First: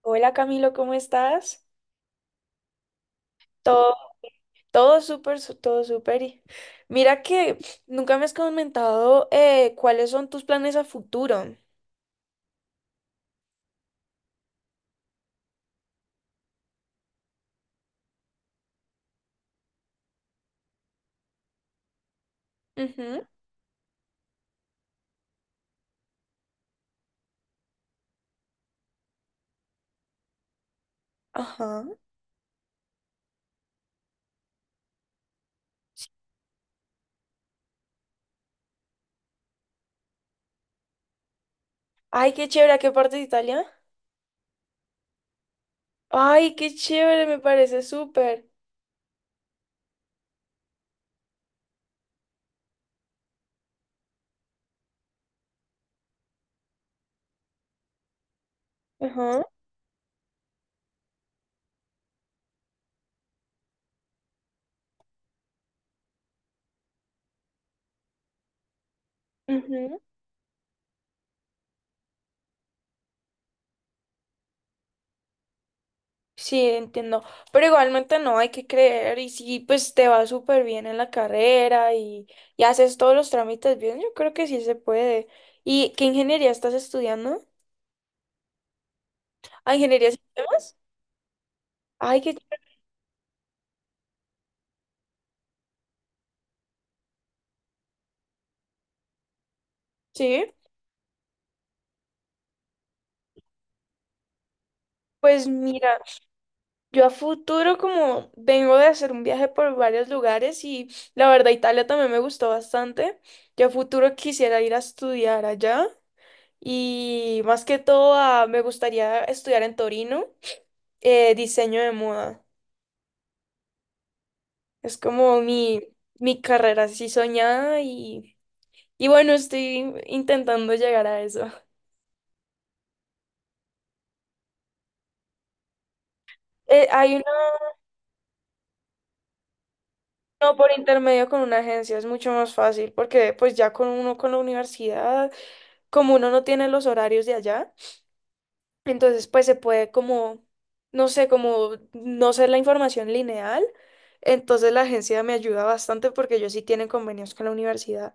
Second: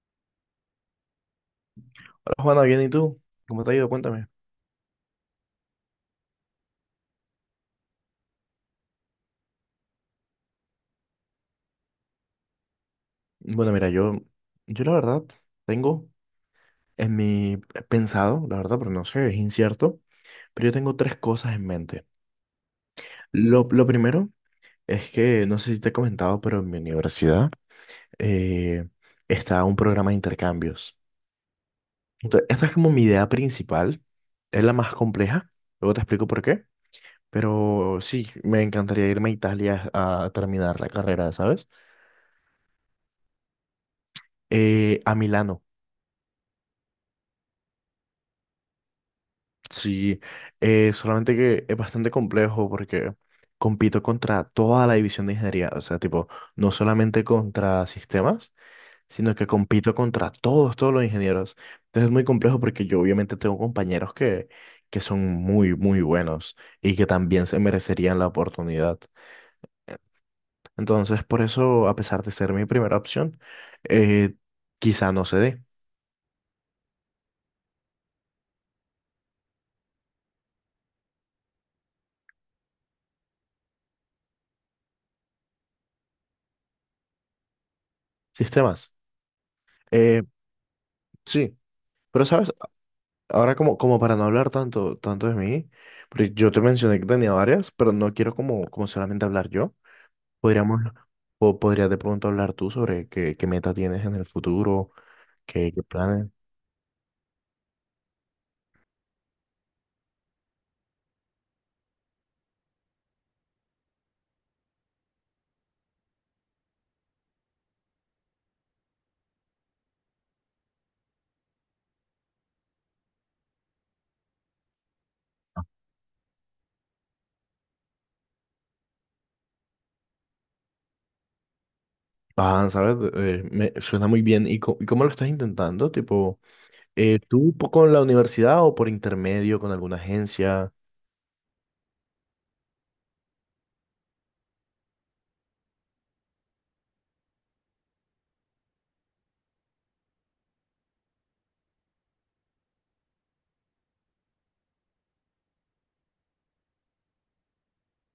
Hola Camilo, ¿cómo estás? Juana, bien, ¿y tú? ¿Cómo te ha ido? Todo, Cuéntame. todo súper, todo súper. Y mira que nunca me has comentado cuáles son tus planes a futuro. Bueno, mira, yo la verdad tengo en mi he pensado, la verdad, pero no sé, es incierto, pero yo tengo tres cosas en mente. Ujú. Lo primero es que, no sé si te he comentado, pero en mi universidad eh, está un programa de intercambios. Ajá. Entonces, esta es como mi idea principal, es la más compleja, luego te explico por qué, pero sí, me encantaría irme a Italia a terminar la carrera, ¿sabes? Ay, qué chévere, ¿a qué parte de Italia? A Milano. Ay, qué chévere, me parece súper. Sí, solamente que es bastante complejo porque compito contra toda la división de ingeniería, o sea, tipo, no solamente contra sistemas, sino Ajá. que compito contra todos los ingenieros. Entonces es muy complejo porque yo obviamente tengo compañeros que son muy, muy buenos y que también se merecerían la oportunidad. Ujú. Entonces, por eso, a pesar de ser mi primera opción, eh, quizá no se dé Sí, entiendo. Pero igualmente no, hay que creer. Y si pues te va súper bien en la carrera y haces todos los trámites bien, yo creo que sí se puede. ¿Y qué ingeniería estás estudiando? sistemas. ¿Ah, ingeniería de Eh, sistemas? sí, Ay, pero qué sabes, ahora como para no hablar tanto, tanto de mí, porque yo te mencioné que tenía varias, pero no quiero como solamente hablar yo. sí, Podríamos, o podrías de pronto hablar tú sobre qué meta tienes en el futuro, pues qué mira, planes. yo a futuro como vengo de hacer un viaje por varios lugares y la verdad Italia también me gustó bastante. Yo a futuro quisiera ir a estudiar allá y más que todo me gustaría estudiar en Torino, diseño de moda. Es como mi carrera así soñada y bueno, estoy intentando llegar a eso. Ah, ¿sabes? Me suena muy bien. ¿Y, y cómo lo estás intentando? Tipo, Eh, hay una ¿tú con la universidad o por intermedio con alguna no, por agencia? intermedio con una agencia, es mucho más fácil porque pues ya con uno con la universidad. Como uno no tiene los horarios de allá, entonces pues se puede como, no sé, como no ser la información lineal. Entonces la agencia me ayuda bastante porque ellos sí tienen convenios con la universidad.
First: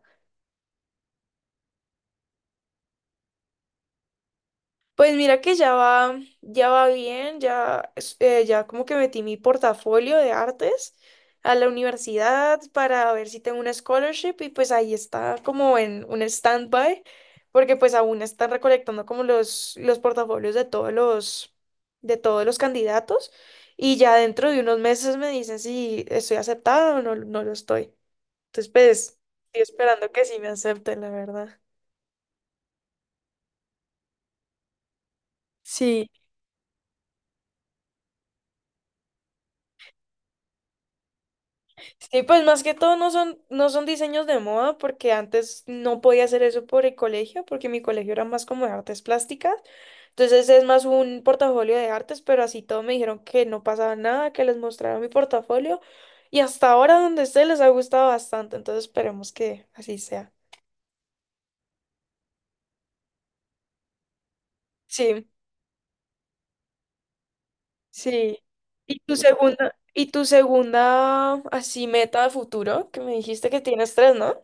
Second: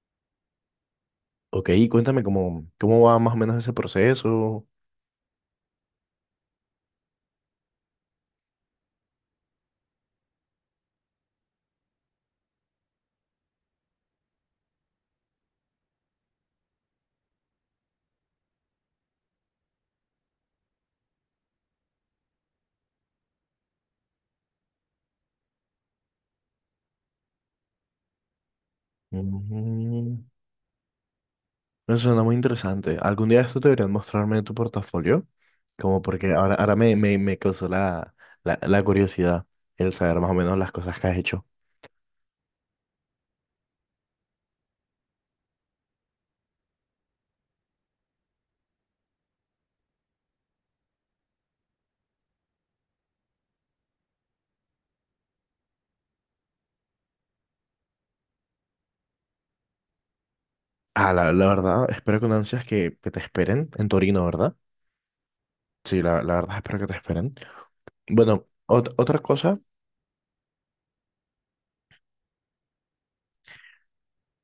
Ok, cuéntame cómo va más o menos ese proceso. Pues mira que ya va bien, ya como que metí mi portafolio de artes a la universidad para ver si tengo una scholarship, y pues ahí está como en un standby, porque pues aún están recolectando como los portafolios de todos de todos los candidatos, y ya dentro de unos meses me dicen si estoy aceptada o no, no lo estoy. Entonces pues estoy esperando Ujú. que sí me acepten, la verdad. Me suena muy interesante. Algún día esto deberían mostrarme tu portafolio, como Sí. porque ahora me causó la curiosidad el saber más o menos las cosas que has hecho. Sí, pues más que todo no son, no son diseños de moda, porque antes no podía hacer eso por el colegio, porque mi colegio era más como de artes plásticas. Entonces es más un portafolio de artes, pero así todo me dijeron que no pasaba nada, que les mostrara mi portafolio. Y hasta ahora donde esté les ha gustado bastante, entonces esperemos que así sea. Ah, la verdad, espero con ansias que te esperen en Torino, ¿verdad? Sí, Sí, la verdad espero que te esperen. sí. Bueno, otra cosa, Y tu segunda así meta de futuro? Que me dijiste que tienes tres, ¿no?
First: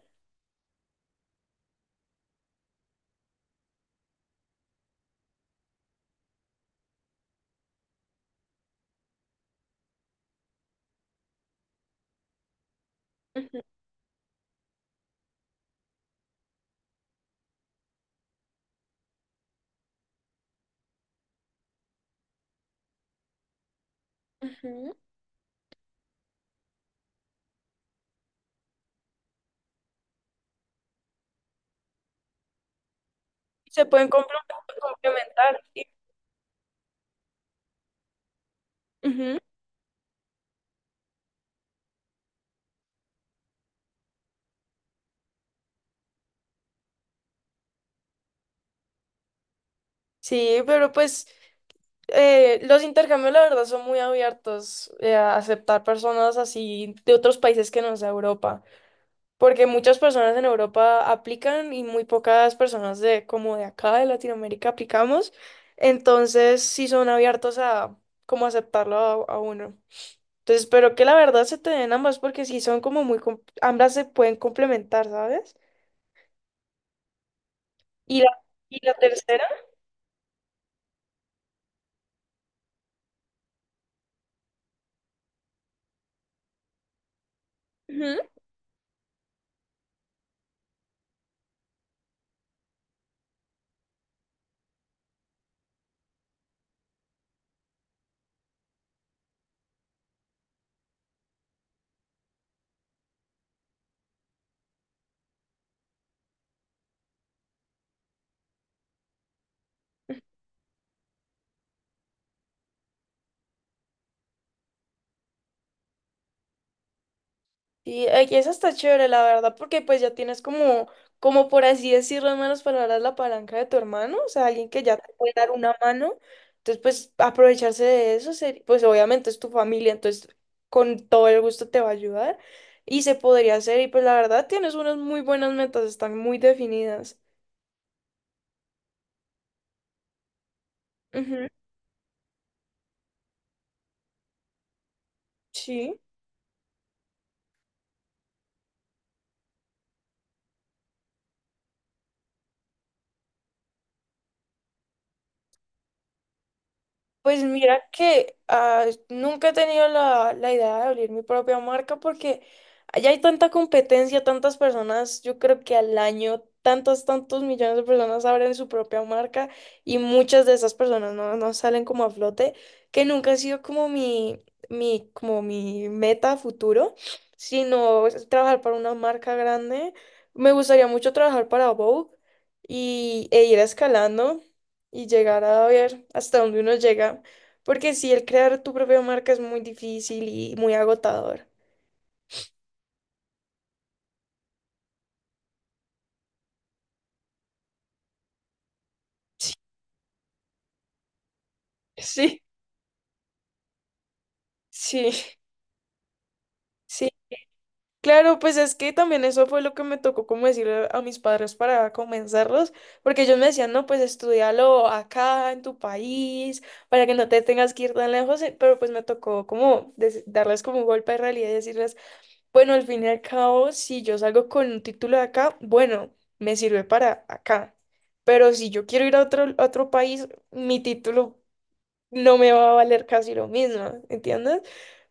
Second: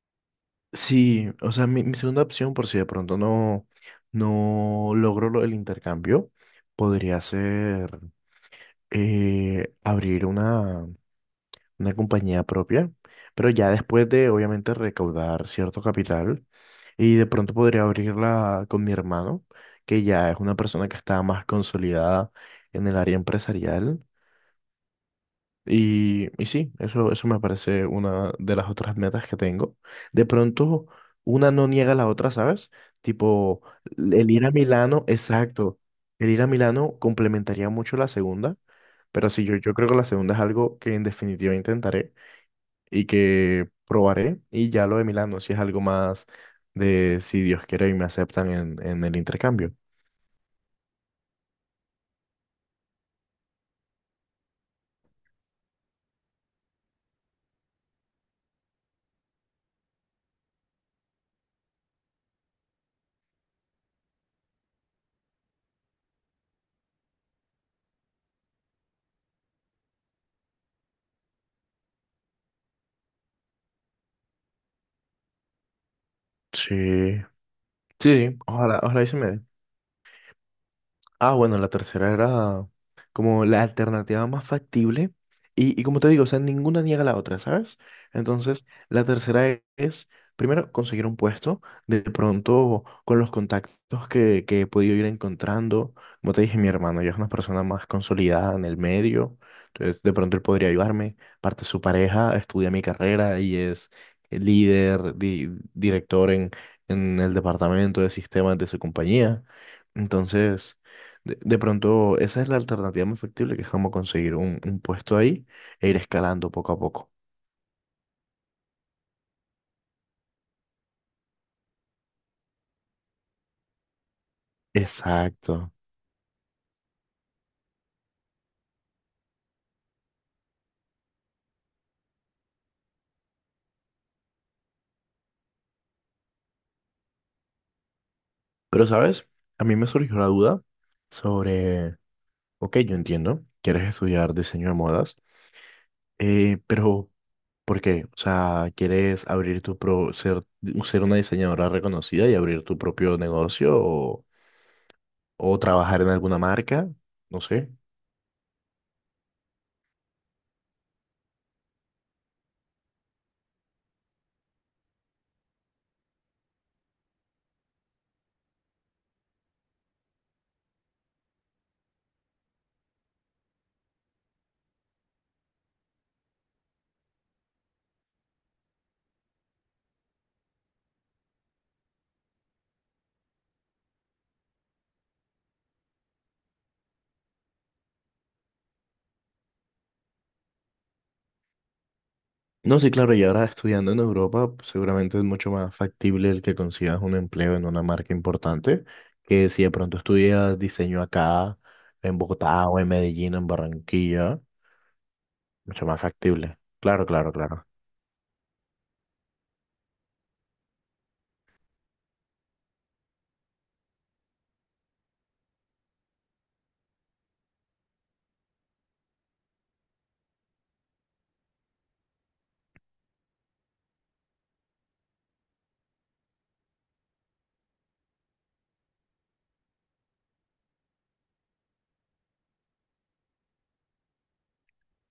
sí, o sea, mi segunda opción, por si de pronto no, no logro el intercambio, podría ser abrir una compañía propia, pero Ujú, ya después de obviamente recaudar cierto capital y de pronto podría abrirla con mi hermano, que ya es una persona que está más consolidada en el área empresarial. ujú. Y sí, eso me parece una de las otras metas que tengo. De pronto, una no niega a la otra, ¿sabes? Tipo, Se pueden el ir a complementar. Milano, Complementar, exacto. sí. El ir a Milano complementaría mucho la segunda, pero Ujú. sí, yo creo que la segunda es algo que en definitiva intentaré y que probaré y ya lo de Milano, si es algo más de si Dios quiere y me aceptan en el intercambio. Sí, pero pues los intercambios la verdad son muy abiertos a aceptar personas así de otros países que no sea Europa, porque muchas personas en Europa aplican y muy pocas personas de como de acá de Latinoamérica aplicamos, entonces sí son abiertos a como aceptarlo a uno. Entonces espero que la verdad se te den ambas porque sí son como muy, ambas se pueden complementar, ¿sabes? Sí, sí, Y sí, ojalá, y la ojalá y se me dé. tercera. Ah, bueno, la tercera era como la alternativa más factible. Y como te digo, o sea, ninguna niega la otra, ¿sabes? Entonces, la tercera es, primero, conseguir un puesto, de pronto con los contactos que he podido ir encontrando. Como te dije, mi hermano ya es una persona más consolidada en el medio, entonces de pronto él podría ayudarme. Parte su pareja estudia mi carrera y es líder, director en el departamento de sistemas de su compañía. Entonces... De pronto, esa es la alternativa más factible, que es como conseguir un puesto ahí e ir escalando poco a poco. Y eso está chévere, la verdad, porque pues ya tienes como, como por así decirlo, en malas palabras, la palanca de tu hermano, o sea, alguien que ya te puede dar una Exacto. mano. Entonces, pues aprovecharse de eso, pues obviamente es tu familia, entonces con todo el gusto te va a ayudar y se podría hacer. Y pues la verdad, tienes unas muy buenas metas, están muy definidas. Pero, ¿sabes? A mí me surgió la duda Ujú. sobre, ok, yo entiendo, quieres estudiar diseño de modas, Sí. Pero ¿por qué? O sea, ¿quieres abrir tu ser, ser una diseñadora reconocida y abrir tu propio negocio o trabajar en alguna marca? No Pues sé. mira que ah, nunca he tenido la idea de abrir mi propia marca porque allá hay tanta competencia, tantas personas, yo creo que al año tantos, tantos millones de personas abren su propia marca y muchas de esas personas no, no salen como a flote, que nunca ha sido como como mi meta a futuro, sino es trabajar para una marca grande. Me gustaría mucho trabajar para Vogue e ir escalando y llegar a ver hasta dónde uno llega, porque si el crear tu propia marca es muy difícil y muy agotador. No, sí, claro, y ahora estudiando en Europa, seguramente es mucho más factible el que consigas un empleo en una marca importante que Sí, si de pronto estudias diseño acá, en sí. Bogotá o en Medellín, en Barranquilla, Sí, mucho más factible. Claro, sí. claro, claro. Claro, pues es que también eso fue lo que me tocó como decirle a mis padres para comenzarlos, porque ellos me decían, no, pues estudialo acá en tu país, para que no te tengas que ir tan lejos, pero pues me tocó como darles como un golpe de realidad y decirles, bueno, al fin y al cabo, si yo salgo con un título de acá, bueno, me sirve para acá. Pero si yo quiero ir a a otro país, mi título no me va a valer casi lo mismo, ¿entiendes?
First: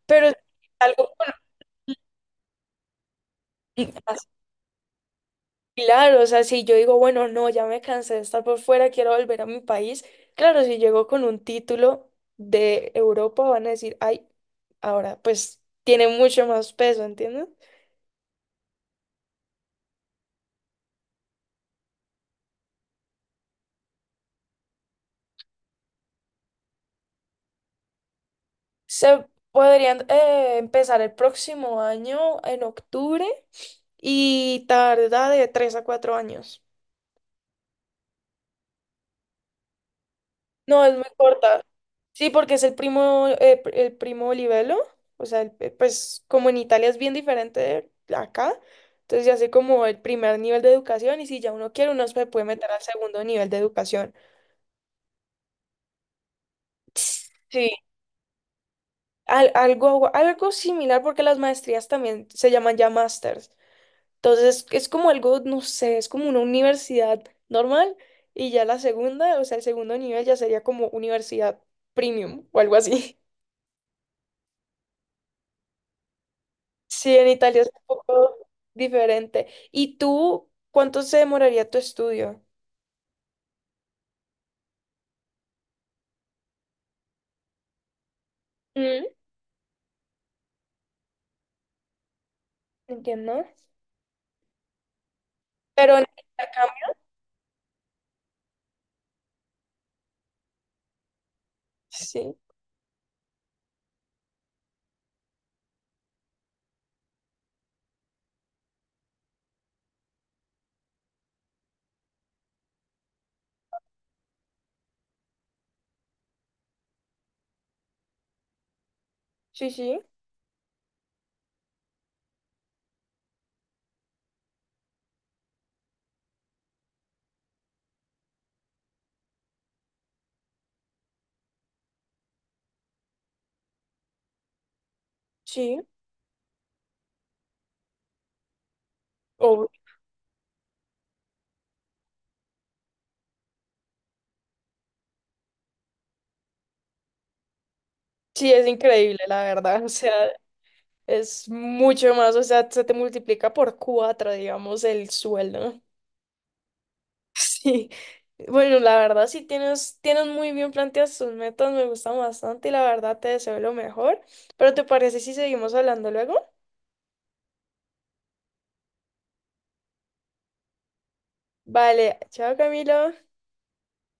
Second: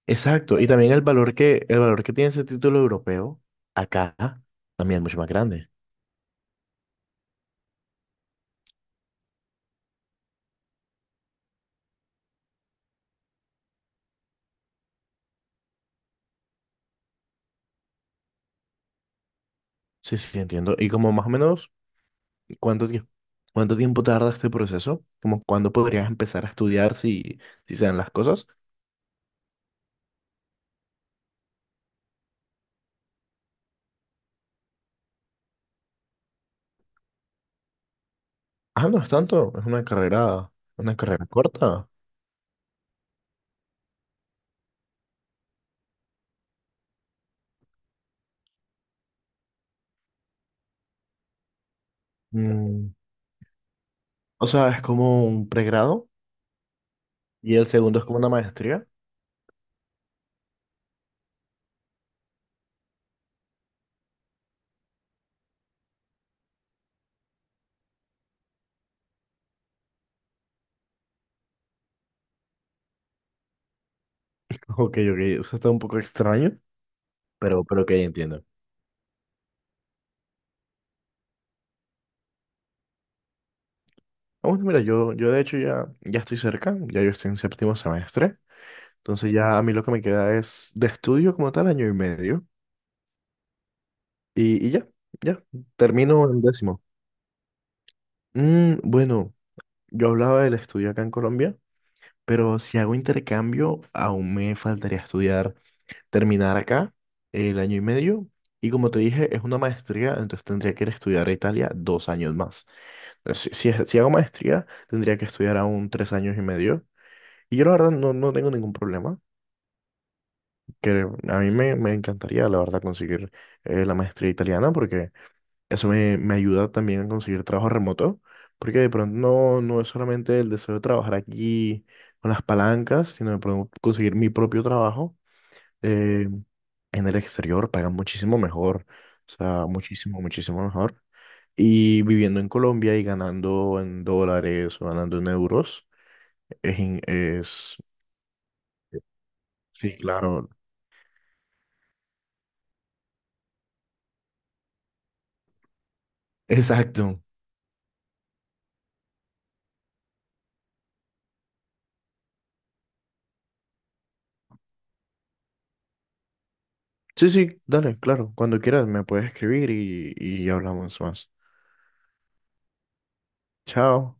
Pero Exacto, y también algo el valor que tiene ese título europeo acá más también es mucho más grande. claro, o sea, si yo digo, bueno, no, ya me cansé de estar por fuera, quiero volver a mi país, claro, si llego con un título de Europa, van a decir, ay, ahora pues tiene mucho más peso, ¿entiendes? Sí, sí, entiendo. Y como más o menos, ¿cuánto tiempo, cuánto tiempo tarda este proceso? ¿Como cuándo podrías empezar a estudiar si, si se dan las cosas? Se podrían empezar el próximo año, en octubre, y tarda de 3 a 4 años. Ah, no es tanto, es No, es una muy carrera corta. corta. Sí, porque es el primo, el primo Olivelo. O sea, pues como en Italia es bien diferente de acá. Entonces ya sé como el primer nivel de educación y si ya uno quiere, uno se puede meter al Mm, segundo nivel de educación. o sea, es como un pregrado y el Sí, segundo es como una maestría. Algo, algo similar porque las maestrías también se llaman ya másters. Entonces es como algo, no sé, es como una universidad normal, y ya la segunda, o sea, el segundo nivel ya sería como universidad premium o algo así. Ok, ok, eso está un poco extraño, Sí, en Italia es un pero ok, poco entiendo. diferente. ¿Y tú cuánto se demoraría tu estudio? Ah, bueno, mira, yo de hecho ya, ya estoy cerca, ya yo estoy en séptimo semestre, Mm. entonces ya a mí lo que me queda es de estudio como tal año y medio Entiendo. Y ya, ya, Pero en termino en décimo. intercambio, Mm, bueno, yo hablaba del estudio acá en Colombia, sí, pero si hago intercambio aún me faltaría estudiar terminar acá el año y medio. Y como te dije, es una maestría, entonces tendría que ir a estudiar a Italia dos años más. Entonces, si, si, si hago maestría, tendría que estudiar aún tres años y medio. Y yo la verdad no, no tengo ningún problema, sí, sí, que a mí me encantaría la verdad conseguir la maestría italiana porque eso me ayuda también a conseguir trabajo remoto, porque de pronto no, no es solamente el deseo de trabajar aquí con las palancas, sino de pronto conseguir mi propio trabajo sí. eh, en el exterior pagan muchísimo mejor, o sea, Obvio. muchísimo, muchísimo mejor. Y viviendo en Colombia y ganando en dólares o ganando en euros, es, es... Sí, es increíble, la verdad. O Sí, sea, claro. es mucho más, o sea, se te multiplica por cuatro, digamos, el sueldo. Exacto. Sí, bueno, la verdad sí tienes, tienes muy bien planteadas tus metas, me gustan bastante y la verdad te deseo lo mejor, pero ¿te parece si seguimos hablando luego? Sí, sí, dale, claro. Cuando quieras me puedes escribir y hablamos más. Vale, chao Camilo. Chao.